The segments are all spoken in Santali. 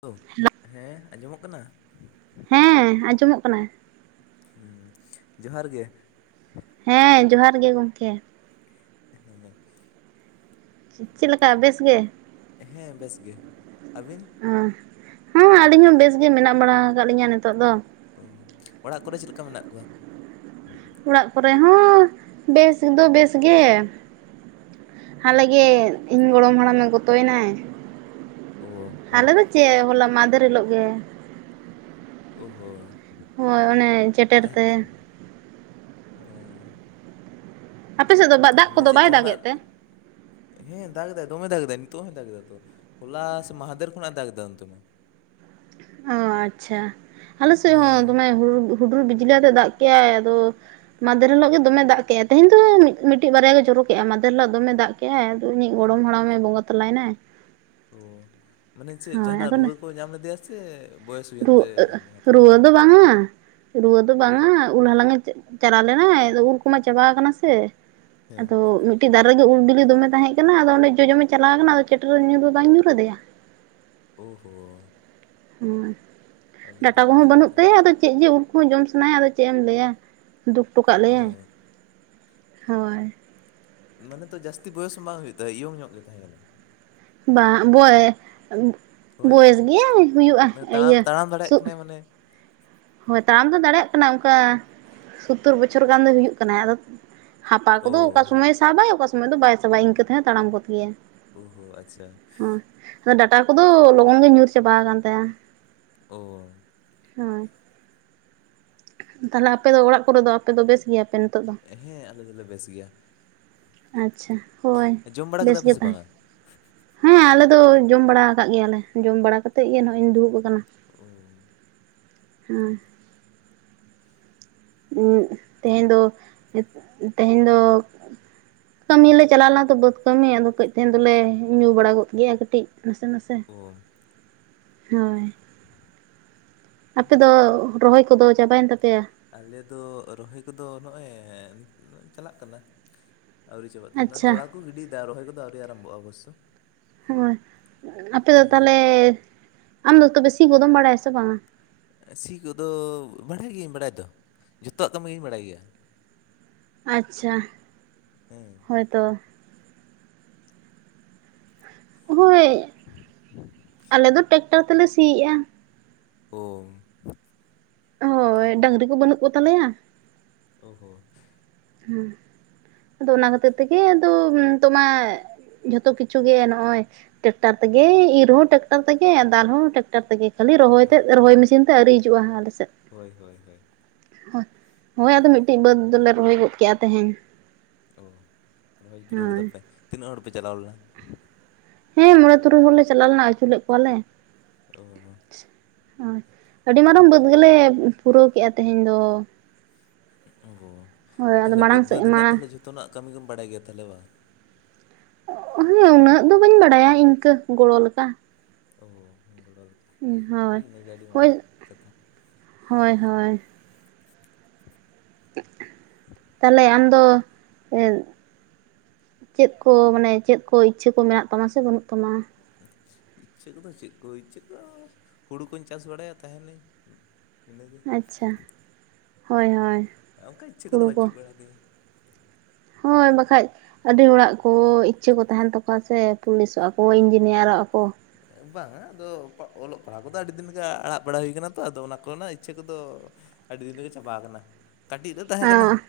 ᱦᱮᱞᱳ ᱦᱮᱸ ᱟᱸᱡᱚᱢᱚᱜ ᱠᱟᱱᱟ ᱦᱮᱸ ᱟᱸᱡᱚᱢᱚᱜ ᱠᱟᱱᱟ᱾ ᱦᱮᱸ ᱡᱚᱦᱟᱨ ᱜᱮ ᱦᱮᱸ ᱡᱚᱦᱟᱨ ᱜᱮ ᱜᱚᱢᱠᱮ ᱦᱮᱸ ᱪᱮᱫ ᱞᱮᱠᱟ ᱵᱮᱥ ᱜᱮ ᱦᱮᱸ ᱵᱮᱥ ᱜᱮ ᱟᱹᱵᱤᱱ ᱦᱮᱸ ᱟᱹᱞᱤᱧ ᱦᱚᱸ ᱵᱮᱥ ᱜᱮ ᱢᱮᱱᱟᱜ ᱵᱟᱲᱟ ᱟᱠᱟᱫ ᱞᱤᱧᱟᱹ ᱱᱤᱛᱚᱜ ᱫᱚ ᱚᱲᱟᱜ ᱠᱚᱨᱮ ᱪᱮᱫ ᱞᱮᱠᱟ ᱢᱮᱱᱟᱜ ᱠᱚᱣᱟ? ᱚᱲᱟᱜ ᱠᱚᱨᱮ ᱦᱚᱸ ᱵᱮᱥ ᱫᱚ ᱵᱮᱥ ᱜᱮ ᱦᱟᱞᱮᱜᱮ ᱤᱧ ᱜᱚᱲᱚᱢ ᱦᱟᱲᱟᱢᱮ ᱜᱚᱛᱚᱭᱮᱱᱟᱭ ᱳ ᱦᱟᱞᱮ ᱫᱚ ᱪᱮᱫ ᱦᱚᱞᱟ ᱢᱟᱦᱫᱮᱨ ᱦᱤᱞᱳᱜ ᱜᱮ ᱳ ᱦᱳ ᱦᱳᱭ ᱚᱱᱮ ᱪᱮᱴᱮᱨ ᱛᱮ ᱚᱸ ᱟᱯᱮᱥᱮᱫ ᱫᱚ ᱫᱟᱜ ᱢᱟᱱᱮ ᱠᱚᱫᱚ ᱪᱮᱫ ᱵᱟᱭ ᱫᱟᱜᱮᱫ ᱡᱟᱦᱟᱱᱟᱜ ᱛᱮ ᱦᱮᱸ ᱫᱟᱜᱽ ᱫᱟᱭ ᱫᱚᱢᱮᱭ ᱫᱟᱜᱽ ᱫᱟᱭ ᱱᱤᱛᱚᱜ ᱦᱚᱸᱭ ᱫᱟᱜᱽ ᱮᱫᱟᱛᱚ ᱦᱚᱞᱟ ᱥᱮ ᱢᱟᱦᱟᱫᱮᱨ ᱠᱷᱚᱱᱟᱜ ᱫᱟᱜᱽᱫᱟ ᱚᱱᱛᱮ ᱢᱟ ᱚ ᱟᱪᱪᱷᱟ ᱟᱞᱮ ᱥᱮᱫ ᱦᱚᱸ ᱦᱮᱸ ᱫᱚᱢᱮ ᱦᱩᱰᱩᱨ ᱵᱤᱡᱽᱞᱤ ᱟᱛᱮ ᱫᱟᱜ ᱠᱮᱜᱼᱟᱭ ᱟᱫᱚ ᱢᱟᱫᱷᱮᱨ ᱦᱤᱞᱳᱜ ᱜᱮ ᱫᱚᱢᱮ ᱫᱟᱜ ᱠᱮᱫᱼᱟ ᱛᱮᱦᱮᱧ ᱫᱚ ᱢᱤᱫᱴᱤᱡ ᱵᱟᱨᱭᱟ ᱜᱮ ᱡᱚᱨᱚ ᱠᱮᱜᱼᱟ ᱢᱟᱫᱮᱨ ᱦᱤᱞᱳᱜ ᱫᱚᱢᱮ ᱫᱟᱜ ᱠᱮᱫ ᱠᱟᱭ ᱟᱫᱚ ᱤᱧᱤᱡ ᱜᱚᱲᱚᱢ ᱦᱟᱲᱟᱢᱮ ᱵᱚᱸᱜᱟ ᱛᱟᱞᱟᱭᱱᱟᱭ ᱚ ᱢᱟᱱᱮ ᱪᱮᱫ ᱡᱟᱦᱟᱱᱟᱜ ᱨᱩᱣᱟᱹ ᱠᱚ ᱧᱟᱢ ᱞᱮᱫᱮᱭᱟ ᱥᱮ ᱵᱚᱭᱮᱥ ᱦᱩᱭᱮᱱ ᱨᱩᱟᱹ ᱛᱮ ᱵᱚᱸᱜᱟ ᱨᱩᱣᱟᱹ ᱛᱟᱞᱟᱭᱮᱱᱟᱭ ᱫᱚ ᱵᱟᱝᱟ ᱨᱩᱣᱟᱹ ᱫᱚ ᱚ ᱵᱟᱝᱟ ᱩᱞ ᱦᱟᱞᱟᱝ ᱮ ᱪᱟᱞᱟᱣ ᱞᱮᱱᱟᱭ ᱟᱫᱚ ᱩᱞ ᱠᱚᱢᱟ ᱪᱟᱵᱟ ᱠᱟᱱᱟ ᱥᱮ ᱦᱮᱸ ᱟᱫᱚ ᱫᱟᱨᱮ ᱨᱮᱜᱮ ᱩᱞ ᱵᱤᱞᱤ ᱫᱚᱢᱮ ᱛᱟᱦᱮᱸ ᱠᱟᱱᱟ ᱟᱫᱚ ᱚᱸᱰᱮ ᱡᱚᱡᱚᱢᱮ ᱪᱟᱞᱟᱣ ᱠᱟᱱᱟ ᱟᱫᱚ ᱪᱮᱴᱮᱨ ᱧᱩᱨᱩ ᱵᱟᱝ ᱧᱩᱨᱩ ᱟᱫᱮᱭᱟ ᱳᱦᱳᱻ ᱦᱮᱸ ᱰᱟᱴᱟ ᱫᱩᱠ ᱠᱚᱦᱚᱸ ᱨᱮᱱᱟᱜ ᱵᱟᱹᱱᱩᱜ ᱠᱟᱛᱷᱟ ᱛᱟᱭᱟ ᱟᱫᱚ ᱪᱮᱫ ᱡᱮ ᱩᱞ ᱠᱚᱦᱚᱸ ᱡᱚᱢ ᱥᱟᱱᱟᱭᱟ ᱟᱫᱚ ᱪᱮᱫ ᱮᱢ ᱞᱟᱹᱭᱟ ᱫᱩᱠ ᱴᱚ ᱠᱟᱜ ᱞᱮᱭᱟᱭ ᱚ ᱦᱳᱭ ᱢᱟᱱᱮ ᱛᱚ ᱡᱟᱹᱥᱛᱤ ᱵᱚᱭᱚᱥ ᱦᱚᱸ ᱵᱟᱝ ᱦᱩᱭᱩᱜ ᱛᱟᱭᱟ ᱤᱭᱳᱝ ᱧᱚᱜ ᱜᱮ ᱛᱟᱦᱮᱸ ᱠᱟᱱᱟᱭ ᱵᱟᱝ [unintelligible] ᱦᱳᱭ ᱵᱚᱭᱮᱥ ᱜᱮᱭᱟ ᱦᱩᱭᱩᱜᱼᱟ ᱢᱟᱱᱮ ᱛᱟᱲᱟᱢ ᱤᱭᱟᱹ ᱛᱟᱲᱟᱢ ᱥᱩ ᱫᱟᱲᱮᱭᱟᱜ ᱠᱟᱱᱟᱭ ᱢᱟᱱᱮ ᱦᱳᱭ ᱛᱟᱲᱟᱢ ᱫᱚ ᱫᱟᱲᱮᱭᱟᱜ ᱠᱟᱱᱟ ᱚᱱᱠᱟ ᱥᱳᱛᱛᱳᱨ ᱵᱚᱪᱷᱚᱨ ᱜᱟᱱ ᱫᱚᱭ ᱦᱩᱭᱩᱜ ᱠᱟᱱᱟᱭ ᱟᱫᱚ ᱦᱟᱯᱟ ᱳ ᱠᱚᱫᱚ ᱚᱠᱟ ᱥᱚᱢᱚᱭ ᱥᱟᱵᱟᱭ ᱚᱠᱟ ᱥᱚᱢᱚᱭ ᱫᱚ ᱵᱟᱭ ᱥᱟᱵᱟᱭ ᱤᱱᱠᱟᱹ ᱛᱮᱦᱚᱸ ᱛᱟᱲᱟᱢ ᱜᱚᱫ ᱜᱮᱭᱟᱭ ᱚᱦᱳ ᱟᱪᱪᱷᱟ ᱟᱫᱚ ᱰᱟᱴᱟ ᱠᱚᱫᱚ ᱞᱚᱜᱚᱱ ᱜᱮ ᱧᱩᱨ ᱪᱟᱵᱟ ᱟᱠᱟᱱ ᱛᱟᱭᱟ ᱚ ᱦᱳᱭ ᱛᱟᱦᱚᱞᱮ ᱟᱯᱮ ᱫᱚ ᱚᱲᱟᱜ ᱠᱚᱨᱮ ᱫᱚ ᱟᱯᱮ ᱫᱚ ᱵᱮᱥ ᱜᱮᱭᱟ ᱯᱮ ᱦᱮᱸ ᱟᱞᱮ ᱫᱚᱞᱮ ᱵᱮᱥ ᱜᱮᱭᱟ ᱟᱪᱪᱷᱟ ᱦᱳᱭ ᱡᱚᱢ ᱵᱟᱲᱟ ᱵᱮᱥ ᱠᱮᱫᱟ ᱯᱮ ᱜᱮ ᱥᱮ ᱛᱟᱦᱮᱸ ᱵᱟᱝᱟ ᱦᱮᱸ ᱟᱞᱮ ᱫᱚ ᱡᱚᱢ ᱵᱟᱲᱟ ᱠᱟᱫ ᱜᱮᱭᱟᱞᱮ ᱡᱚᱢ ᱵᱟᱲᱟ ᱠᱟᱛᱮᱜ ᱜᱮ ᱱᱚᱜᱼᱚᱭ ᱤᱧ ᱫᱩᱲᱩᱵ ᱠᱟᱱᱟ ᱳ ᱦᱮᱸ ᱛᱮᱦᱮᱧ ᱫᱚ ᱛᱮᱦᱮᱧ ᱫᱚ ᱠᱟᱹᱢᱤ ᱞᱮ ᱪᱟᱞᱟᱣ ᱞᱮᱱᱟ ᱛᱚ ᱵᱟᱹᱫᱽ ᱠᱟᱹᱢᱤ ᱟᱫᱚ ᱠᱟᱹᱡ ᱛᱮᱦᱮᱧ ᱫᱚᱞᱮ ᱧᱩ ᱵᱟᱲᱟ ᱜᱚᱫ ᱜᱮᱭᱟ ᱠᱟᱹᱴᱤᱡ ᱱᱟᱥᱮ ᱱᱟᱥᱮ ᱳ ᱦᱳᱭ ᱟᱯᱮ ᱫᱚ ᱨᱚᱦᱚᱭ ᱠᱚᱫᱚ ᱪᱟᱵᱟᱭᱮᱱ ᱛᱟᱯᱮᱭᱟ ᱟᱞᱮ ᱫᱚ ᱨᱚᱦᱚᱭ ᱠᱚᱫᱚ ᱱᱚᱜᱼᱚᱭ ᱪᱟᱞᱟᱜ ᱠᱟᱱᱟ ᱟᱹᱣᱨᱤ ᱪᱟᱵᱟᱜ ᱛᱟᱦᱮᱱᱟ ᱟᱪᱪᱷᱟ ᱛᱚᱲᱟ ᱠᱚ ᱜᱤᱰᱤᱭ ᱫᱟ ᱨᱚᱦᱚᱭ ᱠᱚᱫᱚ ᱟᱹᱣᱨᱤ ᱟᱨᱟᱢᱵᱚᱜᱼᱟ ᱚᱵᱚᱥᱥᱳ ᱦᱳᱭ ᱟᱯᱮ ᱫᱚ ᱦᱮᱸ ᱛᱟᱦᱚᱞᱮ ᱟᱢ ᱫᱚ ᱛᱚᱵᱮ ᱥᱤ ᱜᱚᱫᱚᱢ ᱵᱟᱲᱟᱭᱟ ᱥᱮ ᱵᱟᱝᱼᱟ ᱥᱤ ᱠᱚᱫᱚ ᱵᱟᱲᱟᱭ ᱜᱤᱭᱟᱹᱧ ᱵᱟᱲᱟᱭ ᱫᱚ ᱡᱷᱚᱛᱚᱣᱟᱜ ᱠᱟᱢᱤ ᱜᱤᱧ ᱵᱟᱲᱟᱭ ᱜᱮᱭᱟ ᱟᱪᱪᱷᱟ ᱚ ᱛᱟᱭ ᱦᱳᱭᱛᱚ ᱦᱳᱭ ᱟᱞᱮ ᱫᱚ ᱴᱮᱠᱴᱟᱨ ᱛᱮᱞᱮ ᱥᱤᱜᱼᱟ ᱦᱳᱭ ᱦᱳᱭ ᱰᱟᱹᱝᱨᱤ ᱠᱚ ᱵᱟᱹᱱᱩᱜ ᱠᱚᱛᱟᱞᱮᱭᱟ ᱳ ᱦᱚ ᱦᱮᱸ ᱟᱫᱚ ᱚᱱᱟ ᱠᱷᱟᱹᱛᱤᱨ ᱛᱮᱜᱮ ᱟᱫᱚ ᱛᱳ ᱢᱟ ᱡᱷᱚᱛᱚ ᱠᱤᱪᱷᱩ ᱜᱮ ᱱᱚᱜᱼᱚᱭ ᱴᱮᱠᱴᱟᱨ ᱛᱮᱜᱮ ᱤᱨᱦᱚᱸ ᱴᱮᱠᱴᱟᱨ ᱛᱮᱜᱮ ᱫᱟᱞ ᱦᱚᱸ ᱴᱮᱠᱴᱟᱨ ᱛᱮᱜᱮ ᱠᱷᱟᱹᱞᱤ ᱨᱚᱦᱚᱭ ᱛᱮᱫ ᱨᱚᱦᱚᱭ ᱢᱮᱥᱤᱱ ᱛᱮᱜ ᱟᱹᱣᱨᱤ ᱦᱤᱡᱩᱜᱼᱟ ᱟᱞᱮ ᱥᱮᱫ ᱦᱳᱭ ᱦᱳᱭ ᱦᱳᱭ ᱦᱳᱭ ᱟᱫᱚ ᱢᱤᱫ ᱴᱤᱡ ᱵᱟᱹᱫᱽ ᱫᱚᱞᱮ ᱨᱚᱦᱚᱭ ᱜᱚᱫ ᱠᱮᱜᱼᱟ ᱛᱮᱦᱮᱧ ᱚᱸ ᱨᱚᱦᱚᱭ ᱯᱩᱨᱟᱹᱣ ᱠᱮᱫᱟ ᱦᱳᱭ ᱯᱮ ᱛᱤᱱᱟᱹᱜ ᱦᱚᱲ ᱯᱮ ᱪᱟᱞᱟᱣ ᱞᱮᱱᱟ ᱦᱮᱸ ᱢᱚᱬᱮ ᱛᱩᱨᱩᱭ ᱦᱚᱲ ᱞᱮ ᱪᱟᱞᱟᱣ ᱞᱮᱱᱟ ᱟᱹᱪᱩ ᱞᱮᱫ ᱠᱚᱣᱟ ᱞᱮ ᱚᱸ ᱦᱳᱭ ᱟᱹᱰᱤ ᱢᱟᱨᱟᱝ ᱵᱟᱹᱫᱽ ᱜᱮᱞᱮ ᱯᱩᱨᱟᱹᱣ ᱠᱮᱜᱼᱟ ᱛᱮᱦᱮᱧ ᱫᱚ ᱚᱸ ᱦᱳᱭ ᱟᱫᱚ ᱛᱟᱦᱚᱞᱮ ᱢᱟᱲᱟᱝ ᱥᱮᱫ ᱵᱟᱹᱫᱽ ᱨᱮᱱᱟᱜ ᱢᱟᱲᱟᱝ ᱛᱟᱦᱚᱞᱮ ᱡᱷᱚᱛᱚ ᱱᱟᱜ ᱠᱟᱹᱢᱤ ᱜᱮᱢ ᱵᱟᱲᱟᱭ ᱜᱮᱭᱟ ᱛᱟᱦᱚᱞᱮ ᱵᱟᱝ ᱦᱮᱸ ᱩᱱᱟᱹᱜ ᱫᱚ ᱵᱟᱹᱧ ᱵᱟᱰᱟᱭᱟ ᱤᱱᱠᱟᱹ ᱜᱚᱲᱚ ᱞᱮᱠᱟ ᱚᱸ ᱜᱚᱲᱚ ᱞᱮᱠᱟ ᱦᱳᱭ ᱤᱱᱟᱹ ᱜᱮ ᱟᱹᱰᱤ ᱦᱳᱭ ᱢᱟᱨᱟᱝ ᱠᱟᱛᱷᱟ ᱦᱳᱭ ᱦᱳᱭ ᱛᱟᱦᱚᱞᱮ ᱟᱢᱫᱚ ᱪᱮᱫ ᱠᱚ ᱢᱟᱱᱮ ᱪᱮᱫ ᱠᱚ ᱤᱪᱪᱷᱟᱹ ᱠᱚ ᱢᱮᱱᱟᱜ ᱛᱟᱢᱟ ᱥᱮ ᱵᱟᱹᱱᱩᱜ ᱛᱟᱢᱟ [unintelligible] ᱤᱪᱪᱷᱟᱹ ᱠᱚᱫᱚ ᱪᱮᱫ ᱠᱚ ᱤᱪᱪᱷᱟᱹ ᱠᱚ ᱦᱩᱲᱩ ᱠᱚᱧ ᱪᱟᱥ ᱵᱟᱲᱟᱭᱟ ᱛᱟᱦᱮᱸᱱᱟᱹᱧ ᱤᱱᱟᱹ ᱜᱮ ᱟᱪᱪᱷᱟ, ᱦᱳᱭ ᱦᱳᱭ ᱚᱱᱠᱟ ᱤᱪᱪᱷᱟᱹ ᱠᱚᱫᱚ ᱦᱩᱲᱩ ᱠᱚ ᱵᱟᱹᱱᱩᱜ ᱵᱟᱲᱟ ᱛᱤᱧᱟ ᱦᱳᱭ ᱵᱟᱠᱷᱟᱡ ᱟᱹᱰᱤ ᱦᱚᱲᱟᱜ ᱠᱚ ᱤᱪᱪᱷᱟᱹ ᱠᱚ ᱛᱟᱦᱮᱱ ᱛᱟᱠᱚᱣᱟ ᱥᱮ ᱯᱩᱞᱤᱥᱚᱜᱼᱟ ᱠᱚ ᱤᱧᱡᱤᱱᱤᱭᱟᱨᱚᱜᱼᱟ ᱠᱚ ᱵᱟᱝᱼᱟ ᱟᱫᱚ ᱚᱞᱚᱜ ᱯᱟᱲᱦᱟᱜ ᱠᱚᱫᱚ ᱟᱹᱰᱤ ᱫᱤᱱ ᱞᱮᱠᱟ ᱟᱲᱟᱜ ᱵᱟᱲᱟ ᱦᱩᱭ ᱠᱟᱱᱟ ᱛᱚ ᱟᱫᱚ ᱚᱱᱟ ᱠᱚᱨᱮᱱᱟᱜ ᱤᱪᱪᱷᱟᱹ ᱠᱚᱫᱚ ᱟᱹᱰᱤ ᱫᱤᱱ ᱨᱮᱜᱮ ᱪᱟᱵᱟ ᱠᱟᱱᱟ ᱠᱟᱹᱴᱤᱡ ᱨᱮ ᱛᱟᱦᱮᱸ ᱠᱟᱱᱟ ᱟᱸ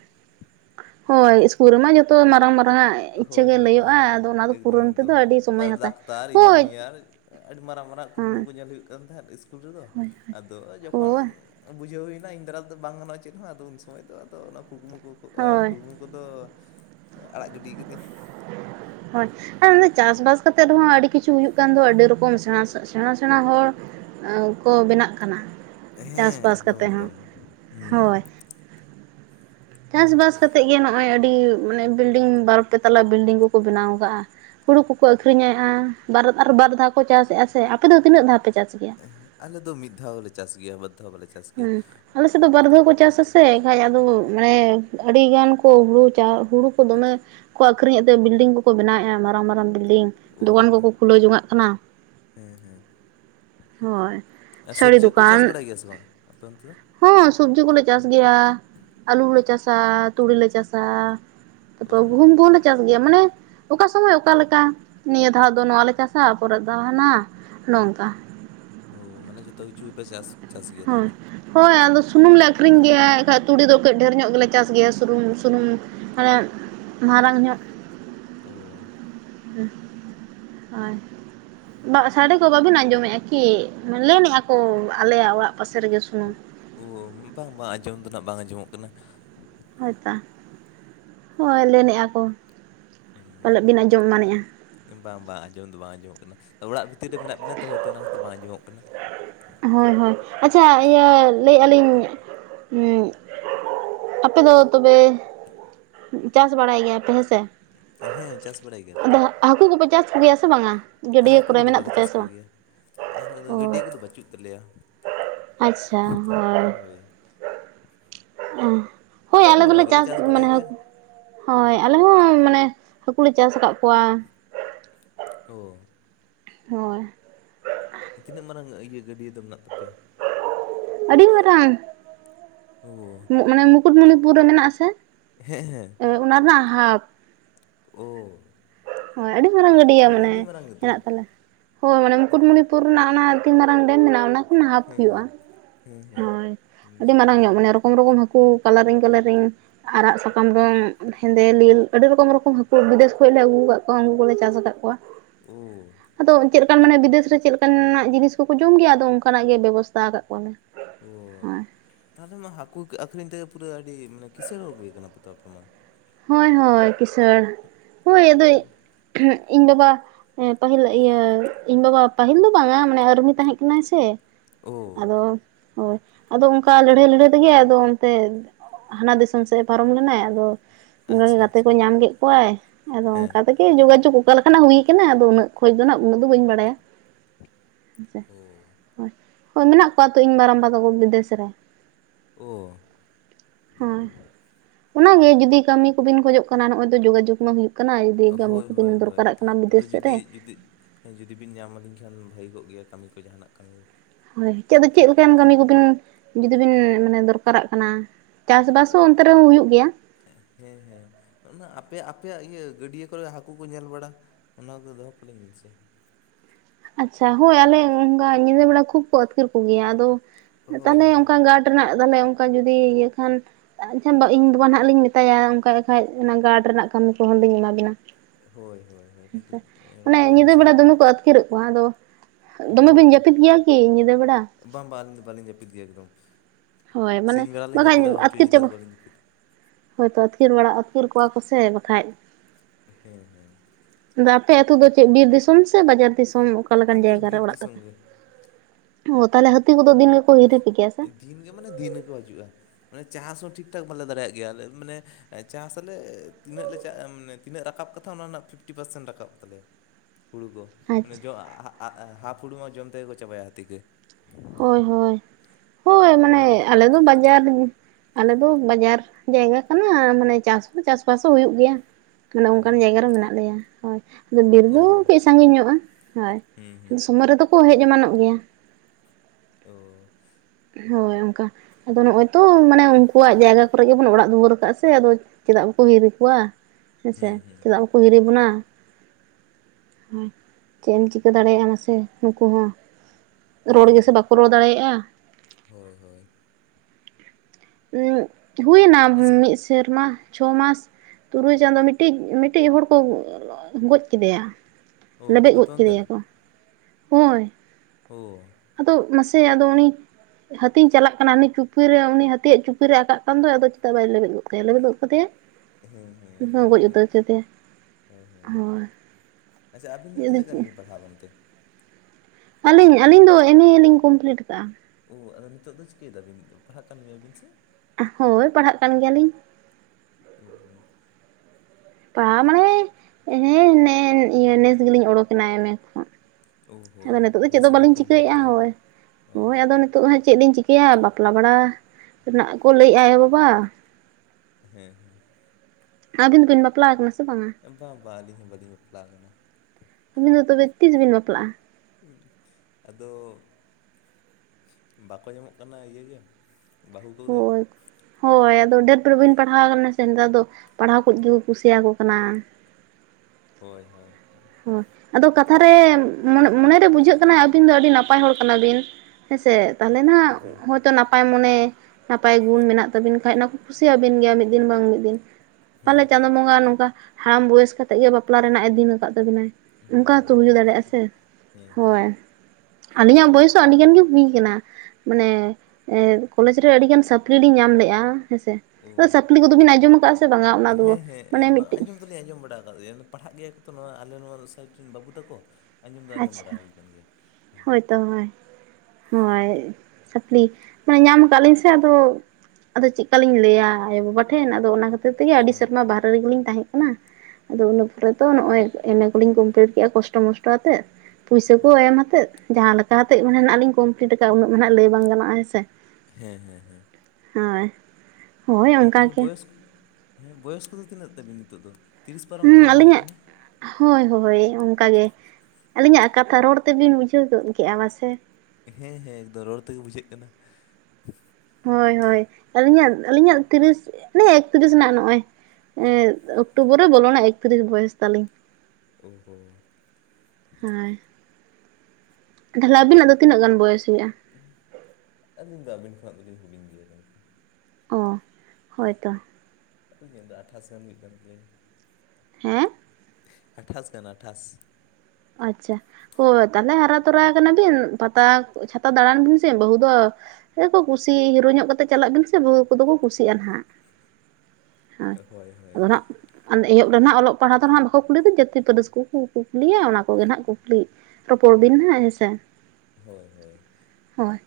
ᱦᱳᱭ ᱤᱥᱠᱩᱞ ᱨᱮᱢᱟ ᱡᱚᱛᱚ ᱢᱟᱨᱟᱝ ᱢᱟᱨᱟᱝ ᱟᱜ ᱤᱪᱪᱷᱟᱹ ᱦᱳᱭ ᱜᱮ ᱦᱳᱭ ᱢᱮᱱᱮ ᱞᱟᱹᱭᱚᱜᱼᱟ ᱟᱫᱚ ᱚᱱᱟ ᱫᱚ ᱮᱠᱫᱚᱢ ᱯᱩᱨᱚᱱ ᱛᱮᱫᱚ ᱮᱠᱫᱚᱢ ᱟᱹᱰᱤ ᱥᱚᱢᱚᱭ ᱚᱠᱟᱨᱮ ᱦᱟᱛᱟᱣ ᱰᱟᱠᱛᱟᱨ ᱦᱳᱭ ᱤᱧᱡᱤᱱᱤᱭᱟᱨ ᱟᱹᱰᱤ ᱢᱟᱨᱟᱝ ᱢᱟᱨᱟᱝ ᱠᱩᱠᱢᱩ ᱦᱳᱭ ᱠᱚ ᱧᱮᱞ ᱦᱩᱭᱩᱜ ᱠᱟᱱ ᱛᱟᱦᱮᱸᱫ ᱤᱥᱠᱩᱞ ᱨᱮᱫᱚ ᱦᱳᱭ ᱟᱫᱚ ᱡᱚᱠᱷᱚᱱ ᱦᱳᱭ ᱵᱩᱡᱷᱟᱹᱣ ᱦᱩᱭᱱᱟ ᱤᱧ ᱫᱟᱨᱟ ᱫᱚ ᱵᱟᱝ ᱜᱟᱱᱚᱜᱼᱟ ᱪᱮᱫ ᱦᱚᱸ ᱟᱫᱚ ᱩᱱ ᱥᱚᱢᱚᱭ ᱫᱚ ᱟᱫᱚ ᱚᱱᱟ ᱠᱩᱠᱢᱩ ᱠᱚ ᱦᱳᱭ ᱠᱩᱠᱢᱩ ᱠᱚᱫᱚ ᱟᱲᱟᱜ ᱜᱤᱰᱤ ᱠᱟᱹᱫᱤᱧ [unintelligible] ᱟᱨ ᱪᱟᱥᱼᱵᱟᱥ ᱠᱟᱛᱮᱜ ᱨᱮᱦᱚᱸ ᱟᱹᱰᱤ ᱠᱤᱪᱷᱩ ᱦᱩᱭᱩᱜ ᱠᱟᱱ ᱫᱚ ᱟᱹᱰᱤ ᱨᱚᱠᱚᱢ ᱥᱮᱬᱟ ᱥᱮᱬᱟ ᱦᱚᱲ ᱠᱚ ᱵᱮᱱᱟᱜ ᱠᱟᱱᱟ ᱦᱮᱸ ᱪᱟᱥᱵᱟᱥ ᱮᱠᱫᱚᱢ ᱠᱟᱛᱮᱜ ᱦᱚᱸ ᱮᱠᱫᱚᱢ ᱦᱩᱸ ᱦᱳᱭ ᱪᱟᱥᱵᱟᱥ ᱠᱟᱛᱮᱜ ᱜᱮ ᱱᱚᱜ-ᱚᱭ ᱟᱹᱰᱤ ᱢᱟᱱᱮ ᱵᱤᱞᱰᱤᱝ ᱵᱟᱨᱯᱮ ᱛᱟᱞᱟ ᱵᱤᱞᱰᱤᱝ ᱠᱚᱠᱚ ᱵᱮᱱᱟᱣ ᱟᱠᱟᱫᱟᱼᱟ ᱦᱩᱲᱩ ᱠᱩᱠᱚ ᱟᱹᱠᱷᱨᱤᱧᱮᱼᱟ ᱵᱟᱨ ᱵᱟᱨ ᱫᱷᱟᱣ ᱠᱚ ᱪᱟᱥᱮᱫᱼᱟ ᱥᱮ ᱟᱯᱮ ᱫᱚ ᱛᱤᱱᱟᱹᱜ ᱫᱷᱟᱣ ᱯᱮ ᱪᱟᱥ ᱜᱮᱭᱟ ᱦᱮᱸ ᱟᱞᱮ ᱫᱚ ᱢᱤᱫ ᱫᱷᱟᱣᱞᱮ ᱪᱟᱥ ᱜᱮᱭᱟ ᱵᱟᱨ ᱫᱷᱟᱣ ᱵᱟᱞᱮ ᱪᱟᱥ ᱜᱮᱭᱟ ᱦᱩᱸ ᱟᱞᱮ ᱟᱞᱮ ᱥᱮᱫ ᱫᱚ ᱵᱟᱨᱫᱷᱟᱣ ᱠᱚ ᱪᱟᱥᱟ ᱥᱮ ᱮᱱᱠᱷᱷᱟᱡ ᱟᱫᱚ ᱢᱟᱱᱮ ᱟᱹᱰᱤᱜᱟᱱ ᱠᱚ ᱦᱩᱲᱩ ᱪᱟ. ᱦᱩᱲᱩ ᱠᱚ ᱫᱚᱢᱮ ᱠᱚ ᱟᱠᱷᱨᱤᱧᱮᱫ ᱛᱮ ᱵᱤᱞᱰᱤᱝ ᱠᱚᱠᱚ ᱵᱮᱱᱟᱣᱮᱫᱼᱟ ᱢᱟᱨᱟᱝ ᱢᱟᱨᱟᱝ ᱵᱤᱞᱰᱤᱧ ᱳ ᱫᱚᱠᱟᱱ ᱠᱚᱠᱚ ᱠᱷᱩᱞᱟᱹᱣ ᱡᱚᱝᱟᱜ ᱠᱟᱱᱟ᱾ ᱦᱮᱸ ᱦᱮᱸ ᱦᱳᱭ ᱟᱨ ᱥᱟᱹᱲᱤ ᱥᱚᱵᱽᱡᱤ ᱠᱚ ᱫᱚᱠᱟᱱ ᱪᱟᱥ ᱵᱟᱲᱟᱭ ᱜᱮᱭᱟ ᱥᱮ ᱵᱟᱝ ᱟᱯᱮ ᱚᱱᱛᱮ ᱫᱚ ᱦᱚᱸ ᱥᱚᱵᱽᱡᱤ ᱠᱚᱞᱮ ᱪᱟᱥ ᱜᱮᱭᱟ ᱟᱹᱞᱩ ᱦᱚᱸᱞᱮ ᱪᱟᱥᱟ ᱛᱩᱲᱤᱞᱮ ᱪᱟᱥᱟ ᱳ ᱛᱟᱯᱨᱮ ᱜᱩᱦᱩᱢ ᱠᱚᱦᱚᱸ ᱞᱮ ᱪᱟᱥ ᱜᱮᱭᱟ ᱢᱟᱱᱮ ᱚᱠᱟ ᱥᱚᱢᱚᱭ ᱚᱠᱟ ᱞᱮᱠᱟ ᱱᱤᱭᱟᱹ ᱫᱷᱟᱣ ᱫᱚ ᱱᱚᱣᱟᱞᱮ ᱪᱟᱥᱟ ᱯᱚᱨᱮ ᱫᱟᱣ ᱦᱟᱱᱟ ᱱᱚᱝᱠᱟ ᱚ ᱢᱟᱱᱮ ᱡᱚᱛᱚ ᱠᱤᱡᱷᱩ ᱜᱮ ᱯᱮ ᱪᱟᱥ ᱜᱮᱭᱟ ᱦᱳᱭ ᱛᱟᱦᱚᱞᱮ ᱦᱳᱭ ᱟᱫᱚ ᱥᱩᱱᱩᱢ ᱞᱮ ᱟᱹᱠᱷᱨᱤᱧ ᱜᱮᱭᱟ ᱮᱱᱠᱷᱟᱡ ᱛᱩᱲᱤ ᱫᱚ ᱠᱟᱹᱡ ᱰᱷᱮᱨ ᱧᱚᱜ ᱜᱮᱞᱮ ᱪᱟᱥ ᱜᱮᱭᱟ ᱥᱩᱱᱩᱢ ᱥᱩᱱᱩᱢ ᱢᱟᱱᱮ ᱢᱟᱨᱟᱝ ᱧᱚᱜ ᱳ ᱦᱮᱸ ᱦᱳᱭ ᱵᱟ ᱥᱟᱰᱮ ᱠᱚ ᱵᱟᱹᱵᱤᱱ ᱟᱸᱡᱚᱢᱮᱼᱟ ᱠᱤ ᱢᱟᱱᱮ ᱞᱮᱱᱮᱜᱼᱟ ᱠᱚ ᱟᱞᱮᱭᱟᱜ ᱚᱲᱟᱜ ᱯᱟᱥᱮ ᱨᱮᱜᱮ ᱥᱩᱱᱩᱢ ᱳ ᱵᱟᱝ ᱵᱟᱝ ᱟᱸᱡᱚᱢ ᱫᱚ ᱱᱟᱜ ᱵᱟᱝ ᱟᱸᱡᱚᱢᱚᱜ ᱠᱟᱱᱟ ᱦᱳᱭᱛᱚ ᱦᱳᱭ ᱞᱮᱲᱮᱜ-ᱟ ᱠᱚ ᱯᱟᱞᱮᱫ ᱵᱤᱱ ᱟᱸᱡᱚᱢ ᱮᱢᱟᱱᱮᱜᱼᱟ ᱦᱩᱸ ᱵᱟᱝ ᱵᱟᱝ ᱟᱸᱡᱚᱢ ᱫᱚ ᱵᱟᱝ ᱟᱸᱡᱚᱢᱚᱜ ᱠᱟᱱᱟ ᱚᱲᱟᱜ ᱵᱷᱤᱛᱤᱨ ᱨᱮ ᱢᱮᱱᱟᱜ ᱵᱤᱱᱟ ᱛᱚ ᱦᱭᱛᱳ ᱚᱱᱟ ᱠᱷᱟᱹᱛᱤᱨ ᱵᱟᱝ ᱟᱸᱡᱚᱢᱚᱜ ᱠᱟᱱᱟ᱾ ᱦᱳᱭ ᱦᱳᱭ ᱟᱪᱪᱷᱟ ᱤᱭᱟᱹ ᱞᱟᱹᱭ ᱮᱜᱼᱟ ᱞᱤᱧ ᱟᱯᱮ ᱫᱚ ᱛᱚᱵᱮ ᱪᱟᱥ ᱵᱟᱲᱟᱭ ᱜᱮᱭᱟ ᱯᱮ ᱦᱮᱸᱥᱮ ᱦᱮᱸ ᱪᱟᱥ ᱵᱟᱲᱟᱭ ᱜᱮᱭᱟ ᱞᱮ ᱛᱚ ᱟᱫᱚ ᱦᱟᱹᱠᱩ ᱠᱚᱯᱮ ᱪᱟᱥ ᱠᱚ ᱜᱮᱭᱟ ᱥᱮ ᱵᱟᱝᱟ ᱜᱟᱹᱰᱭᱟᱹ ᱦᱟᱹᱠᱩ ᱠᱚᱨᱮ ᱠᱚᱫᱚ ᱢᱮᱱᱟᱜ ᱵᱟᱞᱮ ᱛᱟᱯᱮᱭᱟ ᱪᱟᱥ ᱥᱮ ᱵᱟᱝ? ᱠᱚᱜᱮᱭᱟ ᱟᱨ ᱚ ᱜᱟᱹᱰᱭᱟᱹ ᱠᱚᱫᱚ ᱵᱟᱹᱪᱩᱜ ᱛᱟᱞᱮᱭᱟ ᱟᱪᱪᱷᱟ ᱦᱳᱭ ᱦᱳᱭ ᱟᱫᱚ ᱟᱞᱮ ᱦᱩᱲᱩ ᱫᱚᱞᱮ ᱠᱚᱜᱮᱞᱮ ᱪᱟᱥ ᱵᱟᱲᱟᱭ ᱢᱟᱱᱮ ᱜᱮᱭᱟ᱾ ᱦᱟᱹᱠᱩ ᱦᱳᱭ ᱟᱞᱮ ᱦᱚᱸ ᱢᱟᱱᱮ ᱦᱟᱹᱠᱩᱞᱮ ᱪᱟᱥ ᱟᱠᱟᱫ ᱠᱚᱣᱟ ᱚ ᱦᱳᱭ ᱛᱤᱱᱟᱹᱜ ᱢᱟᱨᱟᱝ ᱤᱭᱟᱹ ᱜᱟᱹᱰᱭᱟᱹ ᱫᱚ ᱢᱮᱱᱟᱜ ᱛᱟᱯᱮᱭᱟ ᱟᱹᱰᱤ ᱢᱟᱨᱟᱝ ᱳ ᱢᱟᱱᱮ ᱢᱩᱠᱩᱴᱢᱩᱱᱤᱯᱩᱨ ᱨᱮ ᱢᱮᱱᱟᱜ-ᱟ ᱥᱮ ᱦᱮᱸ ᱦᱮᱸ ᱚᱱᱟ ᱨᱮᱱᱟᱜ ᱦᱟᱯ ᱳ ᱦᱳᱭ ᱟᱹᱰᱤ ᱢᱟᱨᱟᱝ ᱜᱟᱹᱰᱭᱟᱹ ᱚᱱᱟ ᱢᱟᱱᱮ ᱟᱹᱰᱤ ᱢᱟᱨᱟᱝ ᱜᱮᱛᱚ ᱦᱮᱱᱟᱜ ᱛᱟᱞᱮ ᱦᱳᱭ ᱢᱟᱱᱮ ᱢᱩᱠᱩᱴᱢᱩᱱᱤᱯᱩᱨ ᱚᱱᱟ ᱛᱤᱱ ᱢᱟᱨᱟᱝ ᱰᱮᱢᱜᱟ ᱚᱱᱟ ᱦᱟᱯ ᱦᱮᱸ ᱦᱩᱭᱩᱜᱼᱟ ᱦᱮᱸ ᱦᱮᱸ ᱦᱮᱸ ᱦᱳᱭ ᱟᱹᱰᱤ ᱵᱩᱡᱷᱟᱹᱣ ᱢᱟᱨᱟᱝ ᱫᱟᱞᱤᱧ ᱧᱚᱜ ᱢᱟᱱᱮ ᱨᱚᱠᱚᱢ ᱨᱚᱠᱚᱢ ᱦᱟᱹᱠᱩ ᱠᱟᱞᱟᱨᱤᱧ ᱠᱟᱞᱟᱨᱤᱧ ᱟᱨᱟᱜ ᱥᱟᱠᱟᱢ ᱫᱚ ᱦᱮᱸᱫᱮ ᱞᱤᱞ ᱟᱹᱰᱤ ᱨᱚᱠᱚᱢ ᱨᱚᱠᱚᱢ ᱦᱟᱹᱠᱩ ᱵᱤᱫᱮᱥ ᱠᱷᱚᱡ ᱞᱮ ᱟᱹᱜᱩ ᱠᱟᱜ ᱩᱱᱠᱩ ᱠᱚᱞᱮ ᱪᱟᱥ ᱠᱟᱜ ᱠᱚᱣᱟ [unintelligible] ᱟᱫᱚ ᱪᱮᱫ ᱞᱮᱠᱟᱱ ᱢᱟᱱᱮ ᱵᱤᱫᱮᱥ ᱨᱮ ᱪᱮᱫ ᱞᱮᱠᱟᱱᱟᱜ ᱡᱤᱱᱤᱥ ᱠᱚᱠᱚ ᱡᱚᱢ ᱜᱮᱭᱟ ᱟᱫᱚ ᱚᱱᱠᱟᱱᱟᱜ ᱜᱮ ᱵᱮᱵᱚᱥᱛᱟᱷ ᱠᱟᱜ ᱠᱚᱣᱟ ᱞᱮ ᱚ ᱛᱟᱦᱚᱞᱮ ᱢᱟ ᱦᱟᱹᱠᱩ ᱟᱹᱠᱷᱨᱤᱧ ᱛᱮᱜᱮ ᱯᱩᱨᱟᱹ ᱟᱹᱰᱤ ᱠᱤᱥᱟᱹᱬ ᱦᱚᱲ ᱦᱩᱭ ᱠᱟᱱᱟ ᱯᱮᱛᱚ ᱟᱯᱮ ᱢᱟ ᱦᱳᱭ ᱦᱳᱭ ᱠᱤᱥᱟᱹᱬ ᱦᱳᱭ ᱟᱫᱚ ᱤᱧ ᱵᱟᱵᱟ ᱦᱮᱸ ᱯᱟᱹᱦᱤᱞ ᱤᱭᱟᱹ ᱤᱧ ᱵᱟᱵᱟ ᱯᱟᱹᱦᱤᱞ ᱫᱚ ᱵᱟᱝ-ᱟ ᱢᱟᱱᱮ ᱟᱹᱨᱢᱤ ᱛᱟᱦᱮᱸ ᱠᱟᱱᱟᱭ ᱥᱮ ᱚ ᱟᱫᱚ ᱦᱳᱭ ᱟᱫᱚ ᱚᱱᱠᱟ ᱞᱟᱹᱲᱦᱟᱹᱭ ᱞᱟᱹᱲᱦᱟᱹᱭ ᱛᱮᱜᱮ ᱟᱫᱚ ᱚᱱᱛᱮ ᱦᱟᱱᱟ ᱫᱤᱥᱚᱢ ᱥᱮᱫᱮ ᱯᱟᱨᱚᱢ ᱞᱮᱱᱟᱭ ᱟᱫᱚ ᱚᱱᱠᱟᱜᱮ ᱟᱪᱪᱷᱟ ᱜᱟᱛᱮ ᱠᱚ ᱟᱪᱪᱷᱟ ᱧᱟᱢ ᱠᱮᱫ ᱠᱚᱣᱟᱭ ᱟᱫᱚ ᱚᱱᱠᱟ ᱦᱮᱸ ᱜᱮ ᱡᱚᱜᱟᱡᱚᱜ ᱚᱠᱟ ᱞᱮᱠᱟᱱᱟᱜ ᱦᱩᱭ ᱠᱟᱱᱟ ᱟᱫᱚ ᱩᱱᱟᱹᱜ ᱠᱷᱚᱡ ᱫᱚ ᱦᱟᱱᱟᱜ ᱩᱱᱟᱹᱜ ᱫᱚ ᱵᱟᱹᱧ ᱵᱟᱰᱟᱭᱟ᱾ ᱦᱮᱸᱥᱮ ᱚ ᱦᱳᱭ ᱦᱳᱭ ᱢᱮᱱᱟᱜ ᱠᱚᱣᱟ ᱛᱚ ᱤᱧ ᱢᱟᱨᱟᱝ ᱵᱟ ᱛᱟᱠᱚ ᱵᱤᱫᱮᱥ ᱨᱮ ᱳ ᱦᱳᱭ ᱚᱱᱟᱜᱮ ᱡᱩᱫᱤ ᱠᱟᱹᱢᱤ ᱠᱚᱵᱤᱱ ᱠᱷᱚᱡᱚᱜ ᱠᱟᱱᱟ ᱱᱚᱜᱼᱚᱭ ᱫᱚ ᱡᱳᱜᱟᱡᱳᱜ ᱢᱟ ᱦᱩᱭ ᱦᱳᱭ ᱦᱳᱭ ᱦᱳᱭ ᱟᱫᱚ ᱥᱮᱫ ᱨᱮ ᱡᱩᱫᱤ ᱡᱩᱫᱤ ᱦᱮᱸ ᱡᱩᱫᱤ ᱵᱤᱱ ᱧᱟᱢ ᱟᱹᱞᱤᱧ ᱠᱷᱟᱱ ᱵᱷᱟᱹᱜᱤ ᱠᱚᱜ ᱜᱮᱭᱟ ᱠᱟᱹᱢᱤ ᱠᱚ ᱡᱟᱦᱟᱸᱱᱟᱜ ᱠᱟᱹᱢᱤ ᱦᱳᱭ ᱪᱮᱫ ᱫᱚ ᱪᱮᱫ ᱞᱮᱠᱟᱱ ᱠᱟᱹᱢᱤ ᱠᱚᱵᱤᱱ ᱡᱩᱫᱤ ᱵᱤᱱ ᱢᱟᱱᱮ ᱫᱚᱨᱠᱟᱨᱟᱜ ᱠᱟᱱᱟ ᱪᱟᱥᱵᱟᱥ ᱦᱚᱸ ᱚᱱᱛᱮ ᱨᱮᱦᱚᱸ ᱦᱩᱭᱩᱜ ᱜᱮᱭᱟ ᱦᱮᱸ ᱦᱮᱸ ᱚᱱᱟ ᱟᱯᱮ ᱟᱯᱮᱭᱟᱜ ᱟᱯᱮᱭᱟᱜ ᱤᱭᱟᱹ ᱜᱟᱹᱰᱭᱟᱹ ᱠᱚᱨᱮ ᱦᱟᱹᱠᱩ ᱠᱚ ᱧᱮᱞ ᱵᱟᱲᱟ ᱚᱱᱟᱜᱮ ᱫᱚᱦᱚ ᱠᱟᱹᱞᱤᱧ ᱵᱮᱱ ᱥᱮ ᱟᱪᱪᱷᱟ ᱦᱳᱭ ᱟᱞᱮ ᱚᱱᱠᱟ ᱧᱤᱫᱟᱹ ᱵᱮᱲᱟ ᱠᱷᱩᱵ ᱠᱚ ᱟᱹᱛᱠᱤᱨ ᱠᱚ ᱜᱮᱭᱟ, ᱟᱫᱚ ᱦᱳᱭ ᱛᱟᱦᱚᱞᱮ ᱦᱳᱭ ᱚᱱᱠᱟ ᱜᱟᱲ ᱨᱮᱱᱟᱜ ᱛᱟᱦᱚᱞᱮ ᱚᱱᱠᱟ ᱡᱩᱫᱤ ᱤᱭᱟᱹ ᱠᱷᱟᱱ ᱮᱱᱠᱷᱟᱱ ᱫᱚ ᱤᱧ ᱵᱟᱵᱟ ᱦᱟᱸᱜ ᱞᱤᱧ ᱢᱮᱛᱟᱭᱟ ᱚᱱᱠᱟᱜ ᱠᱷᱟᱡ ᱚᱱᱟ ᱜᱟᱰ ᱨᱮᱱᱟᱜ ᱠᱟᱹᱢᱤ ᱠᱚᱦᱚᱸ ᱞᱤᱧ ᱮᱢᱟ ᱵᱤᱱᱟ ᱦᱳᱭ ᱦᱳᱭ ᱦᱳᱭ ᱠᱟᱹᱴᱤᱡ ᱢᱟᱱᱮ ᱨᱚᱯᱚᱲ ᱵᱤᱱ ᱧᱤᱫᱟᱹ ᱥᱮ ᱵᱮᱲᱟ ᱫᱚᱢᱮ ᱠᱚ ᱟᱛ ᱼᱼᱠᱤᱨᱮᱫ ᱠᱚᱣᱟ ᱾ ᱟᱫᱚ ᱫᱚᱢᱮ ᱦᱳᱭ ᱵᱤᱱ ᱡᱟᱹᱯᱤᱫ ᱜᱮᱭᱟ ᱠᱤ ᱧᱤᱫᱟᱹ ᱵᱮᱲᱟ? ᱵᱟᱝ ᱵᱟᱝ ᱟᱞᱤᱧ ᱫᱚ ᱵᱟᱞᱤᱧ ᱡᱟᱹᱯᱤᱫ ᱜᱮᱭᱟ ᱮᱠᱫᱚᱢ ᱦᱳᱭ ᱢᱟᱱᱮ ᱥᱤᱧ ᱵᱮᱲᱟ ᱞᱤᱧ ᱵᱟᱠᱷᱟᱡ ᱡᱟᱹᱯᱤᱫᱟ ᱵᱟᱝ ᱪᱚ ᱟᱹᱛᱠᱤᱨ ᱧᱤᱫᱟᱹ ᱪᱟᱵᱟ ᱫᱚ ᱵᱟᱹᱞᱤᱧ ᱡᱟᱹᱯᱤᱫᱟ ᱦᱳᱭ ᱛᱚ ᱟᱹᱛᱠᱤᱨ ᱵᱟᱲᱟ ᱟᱹᱛᱠᱤᱨ ᱠᱚᱣᱟ ᱠᱚᱥᱮ ᱵᱟᱠᱷᱟᱡ ᱦᱮᱸ ᱦᱮᱸ ᱟᱯᱮ ᱟᱹᱛᱩ ᱫᱚ ᱪᱮᱫ ᱵᱤᱨ ᱫᱤᱥᱚᱢ ᱥᱮ ᱵᱟᱡᱟᱨ ᱫᱤᱥᱚᱢ ᱚᱠᱟᱞᱮᱠᱟᱱ ᱟᱞᱮ ᱫᱚ ᱡᱟᱭᱜᱟ ᱨᱮ ᱵᱤᱨ ᱚᱲᱟᱜ ᱫᱤᱥᱚᱢ ᱛᱟᱯᱮ? ᱜᱮ ᱚ ᱛᱟᱦᱚᱞᱮ ᱦᱟᱹᱛᱤ ᱠᱚᱫᱚ ᱫᱤᱱ ᱜᱮ ᱠᱚ ᱦᱤᱨᱤ ᱯᱮ ᱜᱮᱭᱟ ᱥᱮ ᱫᱤᱱ ᱜᱮ ᱢᱟᱱᱮ ᱫᱤᱱ ᱜᱮᱠᱚ ᱦᱤᱡᱩᱜᱼᱟ ᱢᱟᱱᱮ ᱪᱟᱥ ᱦᱚᱸ ᱴᱷᱤᱠᱼᱴᱷᱟᱠ ᱵᱟᱞᱮ ᱫᱟᱲᱮᱭᱟᱜ ᱜᱮᱭᱟ ᱟᱞᱮ ᱢᱟᱱᱮ ᱪᱟᱥ ᱟᱞᱮ ᱛᱤᱱᱟᱹᱜ ᱞᱮ ᱪᱟ ᱢᱟᱱᱮ ᱛᱤᱱᱟᱹᱜ ᱨᱟᱠᱟᱵ ᱠᱟᱛᱷᱟ ᱚᱱᱟ ᱨᱮᱱᱟᱜ ᱯᱷᱤᱯᱴᱤ ᱯᱟᱨᱥᱮᱱ ᱨᱟᱠᱟᱵ ᱛᱟᱞᱮᱭᱟ ᱦᱩᱲᱩ ᱠᱚ ᱢᱟᱱᱮ ᱟᱪᱪᱷᱟ ᱡᱚ ᱦᱟᱯ ᱦᱩᱲᱩ ᱢᱟ ᱡᱚᱢ ᱛᱮᱜᱮᱠᱚ ᱪᱟᱵᱟᱭᱟ ᱦᱟᱹᱛᱤ ᱜᱮ ᱦᱳᱭ ᱦᱳᱭ ᱦᱳᱭ ᱢᱟᱱᱮ ᱟᱞᱮ ᱫᱚ ᱵᱟᱡᱟᱨ ᱟᱞᱮ ᱫᱚ ᱵᱟᱡᱟᱨ ᱡᱟᱭᱜᱟ ᱠᱟᱱᱟ ᱢᱟᱱᱮ ᱪᱟᱥ ᱫᱚ ᱪᱟᱥᱵᱟᱥ ᱦᱚᱸ ᱦᱩᱭᱩᱜ ᱜᱮᱭᱟ ᱚᱱᱮ ᱚ ᱚᱱᱠᱟᱱ ᱡᱟᱭᱜᱟ ᱨᱮ ᱢᱮᱱᱟᱜ ᱞᱮᱭᱟ ᱦᱳᱭ ᱟᱫᱚ ᱵᱤᱨ ᱚ ᱵᱩᱨᱩ ᱫᱚ ᱠᱟᱹᱡ ᱥᱟᱺᱜᱤᱧᱚᱜᱼᱟ ᱦᱳᱭ ᱦᱩᱸ ᱦᱩᱸ ᱥᱚᱢᱚᱭ ᱨᱮᱫᱚ ᱠᱚ ᱦᱮᱡ ᱮᱢᱟᱱᱚᱜ ᱜᱮᱭᱟ ᱳ ᱳ ᱦᱳᱭ ᱚᱱᱠᱟ ᱟᱫᱚ ᱱᱚᱜᱼᱚᱭ ᱛᱚ ᱢᱟᱱᱮ ᱩᱱᱠᱩᱣᱟᱜ ᱡᱟᱭᱜᱟ ᱠᱚᱨᱮ ᱜᱮᱵᱚᱱ ᱚᱲᱟᱜ ᱫᱩᱣᱟᱹᱨ ᱠᱟᱜᱼᱟ ᱥᱮ ᱟᱫᱚ ᱪᱮᱫᱟᱜ ᱵᱟᱠᱚ ᱦᱤᱨᱤ ᱠᱚᱣᱟ ᱦᱮᱸ ᱥᱮ ᱦᱩᱸ ᱦᱩᱸ ᱪᱮᱫᱟᱜ ᱵᱟᱠᱚ ᱦᱤᱨᱤ ᱵᱚᱱᱟ ᱦᱳᱭ ᱪᱮᱫ ᱮᱢ ᱪᱤᱠᱟᱹ ᱫᱟᱲᱮᱭᱟᱜᱼᱟ ᱢᱟᱥᱮ ᱱᱩᱠᱩ ᱦᱚᱸ ᱨᱚᱲ ᱜᱮᱥᱮ ᱦᱩᱸ ᱵᱟᱠᱚ ᱨᱚᱲ ᱫᱟᱲᱮᱭᱟᱜᱼᱟ ᱦᱳᱭ ᱦᱳᱭ [unintelligible] ᱦᱩᱭᱱᱟ ᱟᱪᱪᱷᱟ ᱢᱤᱫ ᱥᱮᱨᱢᱟ ᱪᱷᱚ ᱢᱟᱥ ᱛᱩᱨᱩᱭ ᱪᱟᱸᱫᱚ ᱢᱤᱫᱴᱤᱡ ᱢᱤᱫᱴᱤᱡ ᱦᱚᱲ ᱠᱚ ᱜᱚᱡ ᱠᱮᱫᱮᱭᱟ ᱚ ᱞᱮᱵᱮᱫ ᱜᱚᱡ ᱟᱯᱮ ᱚᱱᱛᱮ ᱨᱮ ᱠᱮᱫᱮᱭᱟᱠᱚ ᱦᱳᱭ ᱦᱳ ᱟᱫᱚ ᱢᱟᱥᱮ ᱟᱫᱚ ᱩᱱᱤ ᱦᱟᱹᱛᱤᱭ ᱪᱟᱞᱟᱜ ᱠᱟᱱᱟ ᱩᱱᱤ ᱪᱩᱯᱤ ᱨᱮ ᱩᱱᱤ ᱦᱟᱹᱛᱤᱭᱟᱜ ᱪᱩᱯᱤ ᱨᱮ ᱟᱠᱟᱜ ᱠᱟᱱ ᱫᱚᱭ ᱟᱫᱚ ᱪᱮᱫᱟᱜ ᱵᱟᱭ ᱞᱮᱵᱮᱫ ᱜᱚᱫ ᱠᱟᱭᱟᱭ ᱞᱮᱵᱮᱫ ᱜᱚᱫ ᱠᱟᱫᱮᱭᱟᱭ ᱦᱮᱸ ᱦᱮᱸ ᱮᱠᱫᱚᱢ ᱮᱠᱫᱚᱢ ᱦᱮᱸ ᱦᱮᱸ ᱦᱳᱭ ᱟᱪᱪᱷᱟ ᱟᱵᱤᱱ ᱫᱚ ᱛᱤᱱᱟᱹᱜ ᱜᱟᱱ ᱯᱟᱲᱦᱟᱣ ᱠᱟᱱᱛᱮ? ᱟᱞᱤᱧ ᱟᱞᱤᱧ ᱫᱚ ᱮᱢ ᱮ ᱞᱤᱧ ᱠᱚᱢᱯᱞᱤᱴ ᱟᱠᱟᱜᱼᱟ ᱳ ᱟᱫᱚ ᱱᱤᱛᱚᱜ ᱫᱚ ᱪᱤᱠᱟᱹᱭ ᱫᱟᱵᱤᱱ ᱯᱟᱲᱦᱟᱜ ᱠᱟᱱ ᱜᱮᱭᱟ ᱵᱤᱱ ᱥᱮ? ᱦᱳᱭ ᱯᱟᱲᱦᱟᱜ ᱠᱟᱱ ᱜᱮᱭᱟᱞᱤᱧ [unintelligible] ᱯᱟᱲᱦᱟᱣ ᱢᱟᱱᱮ ᱦᱮᱸ ᱱᱮ ᱤᱭᱟᱹ ᱱᱮᱥ ᱜᱮᱞᱤᱧ ᱚᱰᱳᱠᱮᱱᱟ ᱮᱢ ᱮ ᱳ ᱦᱳ ᱠᱷᱚᱱ ᱟᱫᱚ ᱱᱤᱛᱳᱜ ᱫᱚ ᱪᱮᱫ ᱱᱮᱥ ᱦᱚ ᱜᱮᱵᱤᱱ ᱵᱟᱹᱞᱤᱧ ᱠᱚᱢᱯᱞᱤᱴ ᱪᱤᱠᱟᱹᱭᱮᱜᱼᱟ ᱠᱮᱫᱟ? ᱦᱳᱭ ᱾ ᱚ ᱦᱳᱭ ᱟᱫᱚ ᱱᱤᱛᱚᱜ ᱦᱟᱸᱜ ᱪᱮᱫ ᱞᱤᱧ ᱪᱤᱠᱟᱹᱭᱟ ᱵᱟᱯᱞᱟ ᱵᱟᱲᱟ ᱨᱮᱱᱟᱜ ᱠᱚ ᱞᱟᱹᱭᱮᱜ-ᱟ ᱟᱭᱳᱼᱵᱟᱵᱟ ᱦᱮᱸ ᱦᱮᱸ ᱟᱹᱵᱤᱱ ᱫᱚ ᱵᱤᱱ ᱵᱟᱯᱞᱟ ᱟᱠᱟᱱᱟ ᱥᱮ ᱵᱟᱝᱟ? ᱵᱟᱝ ᱵᱟᱝ ᱟᱹᱞᱤᱧ ᱦᱚᱸ ᱵᱟᱹᱞᱤᱧ ᱵᱟᱯᱞᱟ ᱟᱠᱟᱱᱟ ᱟᱹᱵᱤᱱ ᱫᱚ ᱛᱚᱵᱮ ᱛᱤᱥ ᱵᱤᱱ ᱵᱟᱯᱞᱟᱜᱼᱟ? ᱟᱫᱚ ᱵᱟᱠᱚ ᱧᱟᱢᱚᱜ ᱠᱟᱱᱟ ᱤᱭᱟᱹ ᱜᱮ ᱵᱟᱦᱩ ᱠᱚᱜᱮ ᱦᱳᱭ ᱦᱳᱭ ᱟᱫᱚ ᱰᱷᱮᱨ [unintelligible] ᱵᱟᱹᱧ ᱯᱟᱲᱦᱟᱣ ᱟᱠᱟᱱᱟ ᱥᱮ ᱱᱮᱛᱟᱨ ᱫᱚ ᱯᱟᱲᱦᱟᱣ ᱠᱩᱡ ᱜᱮᱠᱚ ᱠᱩᱥᱤᱭᱟᱠᱚ ᱠᱟᱱᱟ ᱾ ᱦᱳᱭ ᱦᱳᱭ ᱦᱳᱭ ᱾ ᱦᱳᱭ ᱟᱫᱚ ᱠᱟᱛᱷᱟ ᱨᱮ ᱢᱚᱱ ᱢᱚᱱᱮᱨᱮ ᱵᱩᱡᱷᱟᱹᱜ ᱠᱟᱱᱟ ᱟᱹᱵᱤᱱ ᱫᱚ ᱟᱹᱰᱤ ᱱᱟᱯᱟᱭ ᱦᱚᱲ ᱠᱟᱱᱟ ᱵᱤᱱ ᱾ ᱦᱮᱸᱥᱮ ᱛᱟᱦᱚᱞᱮ ᱱᱟᱜ ᱦᱚᱭᱛᱳ ᱱᱟᱯ ᱱᱟᱯᱟᱭ ᱢᱚᱱᱮ ᱱᱟᱯᱟᱭ ᱜᱩᱱ ᱢᱮᱱᱟᱜ ᱛᱟᱵᱤᱱ ᱠᱷᱟᱡ ᱱᱟᱠᱚ ᱠᱩᱥᱤᱭᱟᱵᱤᱱ ᱜᱮᱭᱟ ᱢᱤᱫ ᱫᱤᱱ ᱵᱟᱝ ᱢᱤᱫ ᱫᱤᱱ ᱾ ᱦᱩᱸ ᱯᱟᱞᱮ ᱪᱟᱸᱫᱳ ᱦᱩᱸ ᱵᱚᱸᱜᱟ ᱱᱚᱝᱠᱟ ᱦᱟᱲᱟᱢ ᱵᱚᱭᱮᱥ ᱠᱟᱛᱮᱜ ᱜᱮ ᱵᱟᱯᱞᱟ ᱨᱮᱱᱟᱜ ᱮ ᱫᱤᱱ ᱟᱠᱟᱫ ᱛᱟᱵᱤᱱᱟᱭ ᱾ ᱚᱱᱠᱟ ᱦᱳᱭ ᱦᱚᱸᱛᱚ ᱚᱱᱟ ᱦᱚᱸ ᱦᱩᱭ ᱫᱟᱲᱮᱭᱟᱜᱼᱟ, ᱥᱮ ᱦᱮᱸ ᱦᱮᱸ ᱦᱳᱭ ᱾ ᱟᱹᱞᱤᱧᱟᱜ ᱵᱚᱭᱮᱥ ᱦᱚᱸ ᱟᱹᱰᱤ ᱜᱟᱱ ᱜᱮ ᱦᱩᱭ ᱠᱟᱱᱟ ᱾ ᱢᱟᱱᱮ ᱮᱸᱫ ᱠᱚᱞᱮᱡᱽ ᱨᱮ ᱟᱹᱰᱤ ᱜᱟᱱ ᱥᱟᱯᱞᱤ ᱞᱤᱧ ᱧᱟᱢ ᱞᱮᱜᱼᱟ ᱦᱮᱸᱥᱮ ᱳ ᱾ ᱥᱟᱹᱯᱞᱤ ᱠᱚᱫᱚ ᱵᱤᱱ ᱟᱸᱡᱚᱢ ᱠᱟᱫᱼᱟ ᱥᱮ ᱵᱟᱝᱟ? ᱚᱱᱟ ᱫᱚ ᱢᱟᱱᱮ ᱢᱤᱫᱴᱤᱡ [unintelligible] ᱫᱚ ᱞᱤᱧ ᱟᱸᱡᱚᱢ ᱵᱟᱲᱟᱣᱟᱠᱟᱫ ᱜᱮᱭᱟ ᱯᱟᱲᱦᱟᱜ ᱜᱮᱭᱟ ᱠᱚᱛᱚ ᱱᱚᱣᱟ ᱟᱞᱮ ᱱᱚᱣᱟ ᱥᱳᱥᱟᱭᱤᱰ ᱨᱮᱱ ᱵᱟᱹᱵᱩ ᱛᱟᱠᱚ ᱾ ᱟᱸᱡᱚᱢ ᱫᱚ ᱟᱸᱡᱚᱢ ᱵᱟᱲᱟ ᱦᱩᱭ ᱠᱟᱱ ᱜᱮᱭᱟ ᱦᱳᱭ ᱾ ᱛᱳ ᱦᱳᱭ ᱦᱳᱭ ᱥᱟᱹᱯᱞᱤ ᱢᱟᱱᱮ ᱧᱟᱢ ᱠᱟᱜ-ᱟ ᱞᱤᱧ ᱥᱮ ᱟᱫᱚ ᱟᱫᱚ ᱪᱮᱫᱠᱟ ᱞᱤᱧ ᱞᱟᱹᱭᱟ ᱟᱭᱳ ᱵᱟᱵᱟ ᱴᱷᱮᱱ ᱟᱫᱚ ᱚᱱᱟ ᱠᱷᱟᱹᱛᱤᱨ ᱛᱮᱜᱮ ᱟᱹᱰᱤ ᱦᱮᱸ ᱥᱮᱨᱢᱟ ᱵᱟᱦᱨᱮ ᱨᱮᱜᱮ ᱞᱤᱧ ᱛᱟᱦᱮᱸ ᱠᱟᱱᱟ ᱟᱫᱚ ᱤᱱᱟᱹ ᱯᱚᱨᱮ ᱛᱚ ᱱᱚᱜᱼᱚᱭ ᱮᱢ ᱮ ᱠᱚᱞᱤᱧ ᱠᱚᱢᱯᱞᱤᱴ ᱠᱮᱫ-ᱟ ᱠᱚᱥᱴᱚ ᱢᱚᱥᱴᱚ ᱟᱛᱮᱫ ᱾ ᱯᱩᱭᱥᱟᱹ ᱳ ᱠᱚ ᱮᱢ ᱦᱟᱛᱮᱫ ᱡᱟᱦᱟᱸ ᱞᱮᱠᱟ ᱟᱛᱮᱫ ᱢᱟᱱᱮ ᱱᱟᱜ ᱞᱤᱧ ᱠᱚᱢᱯᱞᱤᱴ ᱠᱟᱜᱼᱟ, ᱩᱱᱟᱹᱜ ᱢᱟ ᱱᱟᱷᱜ ᱞᱟᱹᱭ ᱵᱟᱝ ᱜᱟᱱᱚᱜᱼᱟ ᱦᱮᱸ ᱥᱮ ᱾ ᱦᱮᱸ ᱦᱮᱸ ᱦᱮᱸ ᱾ ᱦᱳᱭ ᱾ ᱦᱮᱸ ᱛᱟᱦᱚᱞᱮ ᱵᱚᱭᱚᱥ ᱦᱮᱸ ᱵᱚᱭᱚᱥ ᱠᱚᱫᱚ ᱛᱤᱱᱟᱹᱜ ᱛᱟᱵᱤᱱ ᱱᱤᱛᱚᱜ ᱫᱚ? ᱛᱤᱨᱤᱥ ᱯᱟᱨᱚᱢ ᱦᱩᱸ ᱠᱟᱱᱟ ᱢᱚᱱᱮ ᱦᱩᱭᱩᱜ ᱟᱹᱞᱤᱧᱟᱜ ᱠᱟᱱᱟ ᱾ ᱦᱳᱭ ᱦᱳᱭ ᱚᱱᱠᱟ ᱜᱮ ᱟᱹᱞᱤᱧᱟᱜ ᱠᱟᱛᱷᱟ ᱨᱚᱲ ᱛᱮᱵᱤᱱ ᱵᱩᱡᱷᱟᱹᱣ ᱜᱚᱫ ᱠᱮᱫᱼᱟ ᱵᱟᱥᱮ? ᱦᱮᱸ ᱦᱮᱸ ᱮᱠᱫᱚ ᱨᱚᱲ ᱛᱮᱜᱮ ᱵᱩᱡᱷᱟᱹᱜ ᱠᱟᱱᱟ ᱾ ᱦᱳᱭ ᱦᱳᱭ ᱟᱹᱞᱤᱧᱟᱜ ᱟᱹᱞᱤᱧᱟᱜ ᱛᱤᱨᱤᱥ [unintelligible] ᱮᱠᱛᱤᱨᱤᱥ ᱱᱟᱜ ᱱᱚᱜᱼᱚᱭ ᱾ ᱮᱸᱫ ᱚᱠᱴᱳᱵᱚᱨ ᱨᱮ ᱵᱚᱞᱚᱱᱟ ᱮᱠᱛᱤᱨᱤᱥ ᱵᱚᱭᱮᱥ ᱛᱟᱞᱤᱧ ᱾ ᱚ ᱦᱳ ᱾ ᱦᱳᱭ ᱾ ᱛᱟᱦᱞᱮ ᱟᱵᱤᱱᱟᱜ ᱫᱚ ᱛᱤᱱᱟᱹᱜ ᱜᱟᱱ ᱵᱚᱭᱮᱥ ᱦᱩᱭᱩᱜᱼᱟ? ᱟᱹᱞᱤᱧ ᱫᱚ ᱟᱹᱵᱤᱱ ᱠᱷᱚᱱᱟᱜ ᱫᱚᱞᱤᱧ ᱦᱩᱰᱤᱧ ᱜᱮᱭᱟ ᱠᱤᱱᱛᱩ ᱾ ᱚ ᱦᱳᱭ ᱛᱚ ᱾ ᱟᱹᱞᱤᱧᱟᱜ ᱫᱚ ᱟᱴᱷᱟᱥ ᱜᱟᱱ ᱦᱩᱭᱩᱜ ᱠᱟᱱ ᱛᱟᱞᱤᱧᱟ ᱾ ᱦᱮᱸ? ᱟᱴᱷᱟᱥ ᱜᱟᱱ ᱟᱴᱷᱟᱥ ᱾ ᱟᱪᱪᱷᱟ ᱾ ᱦᱳᱭ ᱛᱟᱦᱚᱞᱮ ᱦᱟᱨᱟ ᱛᱚᱨᱟ ᱠᱟᱱᱟ ᱵᱤᱱ ᱯᱟᱛᱟ ᱪᱷᱟᱛᱟ ᱫᱟᱬᱟᱱ ᱵᱤᱱ ᱥᱮ ᱵᱟᱹᱦᱩ ᱫᱚᱼᱼ ᱠᱚ ᱠᱩᱥᱤ ᱦᱤᱨᱳ ᱧᱚᱜ ᱠᱟᱛᱮᱫ ᱪᱟᱞᱟᱜ ᱵᱤᱱ ᱥᱮ ᱵᱟᱹᱦᱩ ᱠᱚᱫᱚ ᱠᱚ ᱠᱩᱥᱤᱜᱼᱟ ᱱᱟᱦᱟᱜ ᱾ [inaudible] [unintelligible] ᱦᱳᱭ ᱦᱳᱭ ᱟᱫᱚ ᱤᱭᱚᱵ ᱨᱮᱱᱟᱜ ᱚᱞᱚᱜ ᱯᱟᱲᱦᱟᱜ ᱫᱚ ᱱᱟᱦᱟᱜ ᱵᱟᱠᱚ ᱠᱩᱞᱤᱭᱮᱫᱟ ᱡᱟᱹᱛᱤ ᱯᱟᱹᱨᱤᱥ ᱠᱚᱠᱚ ᱠᱩ ᱠᱩᱞᱤᱭᱟ ᱚᱱᱟ ᱠᱚ ᱠᱚᱜᱮ ᱱᱟᱦᱟᱜ ᱠᱩᱠᱞᱤ ᱨᱚᱯᱚᱲ ᱵᱤᱱ ᱱᱟᱦᱟᱜ ᱦᱮᱸ ᱥᱮ ᱾ ᱦᱳᱭ ᱦᱳᱭ ᱾ ᱦᱳᱭ ᱾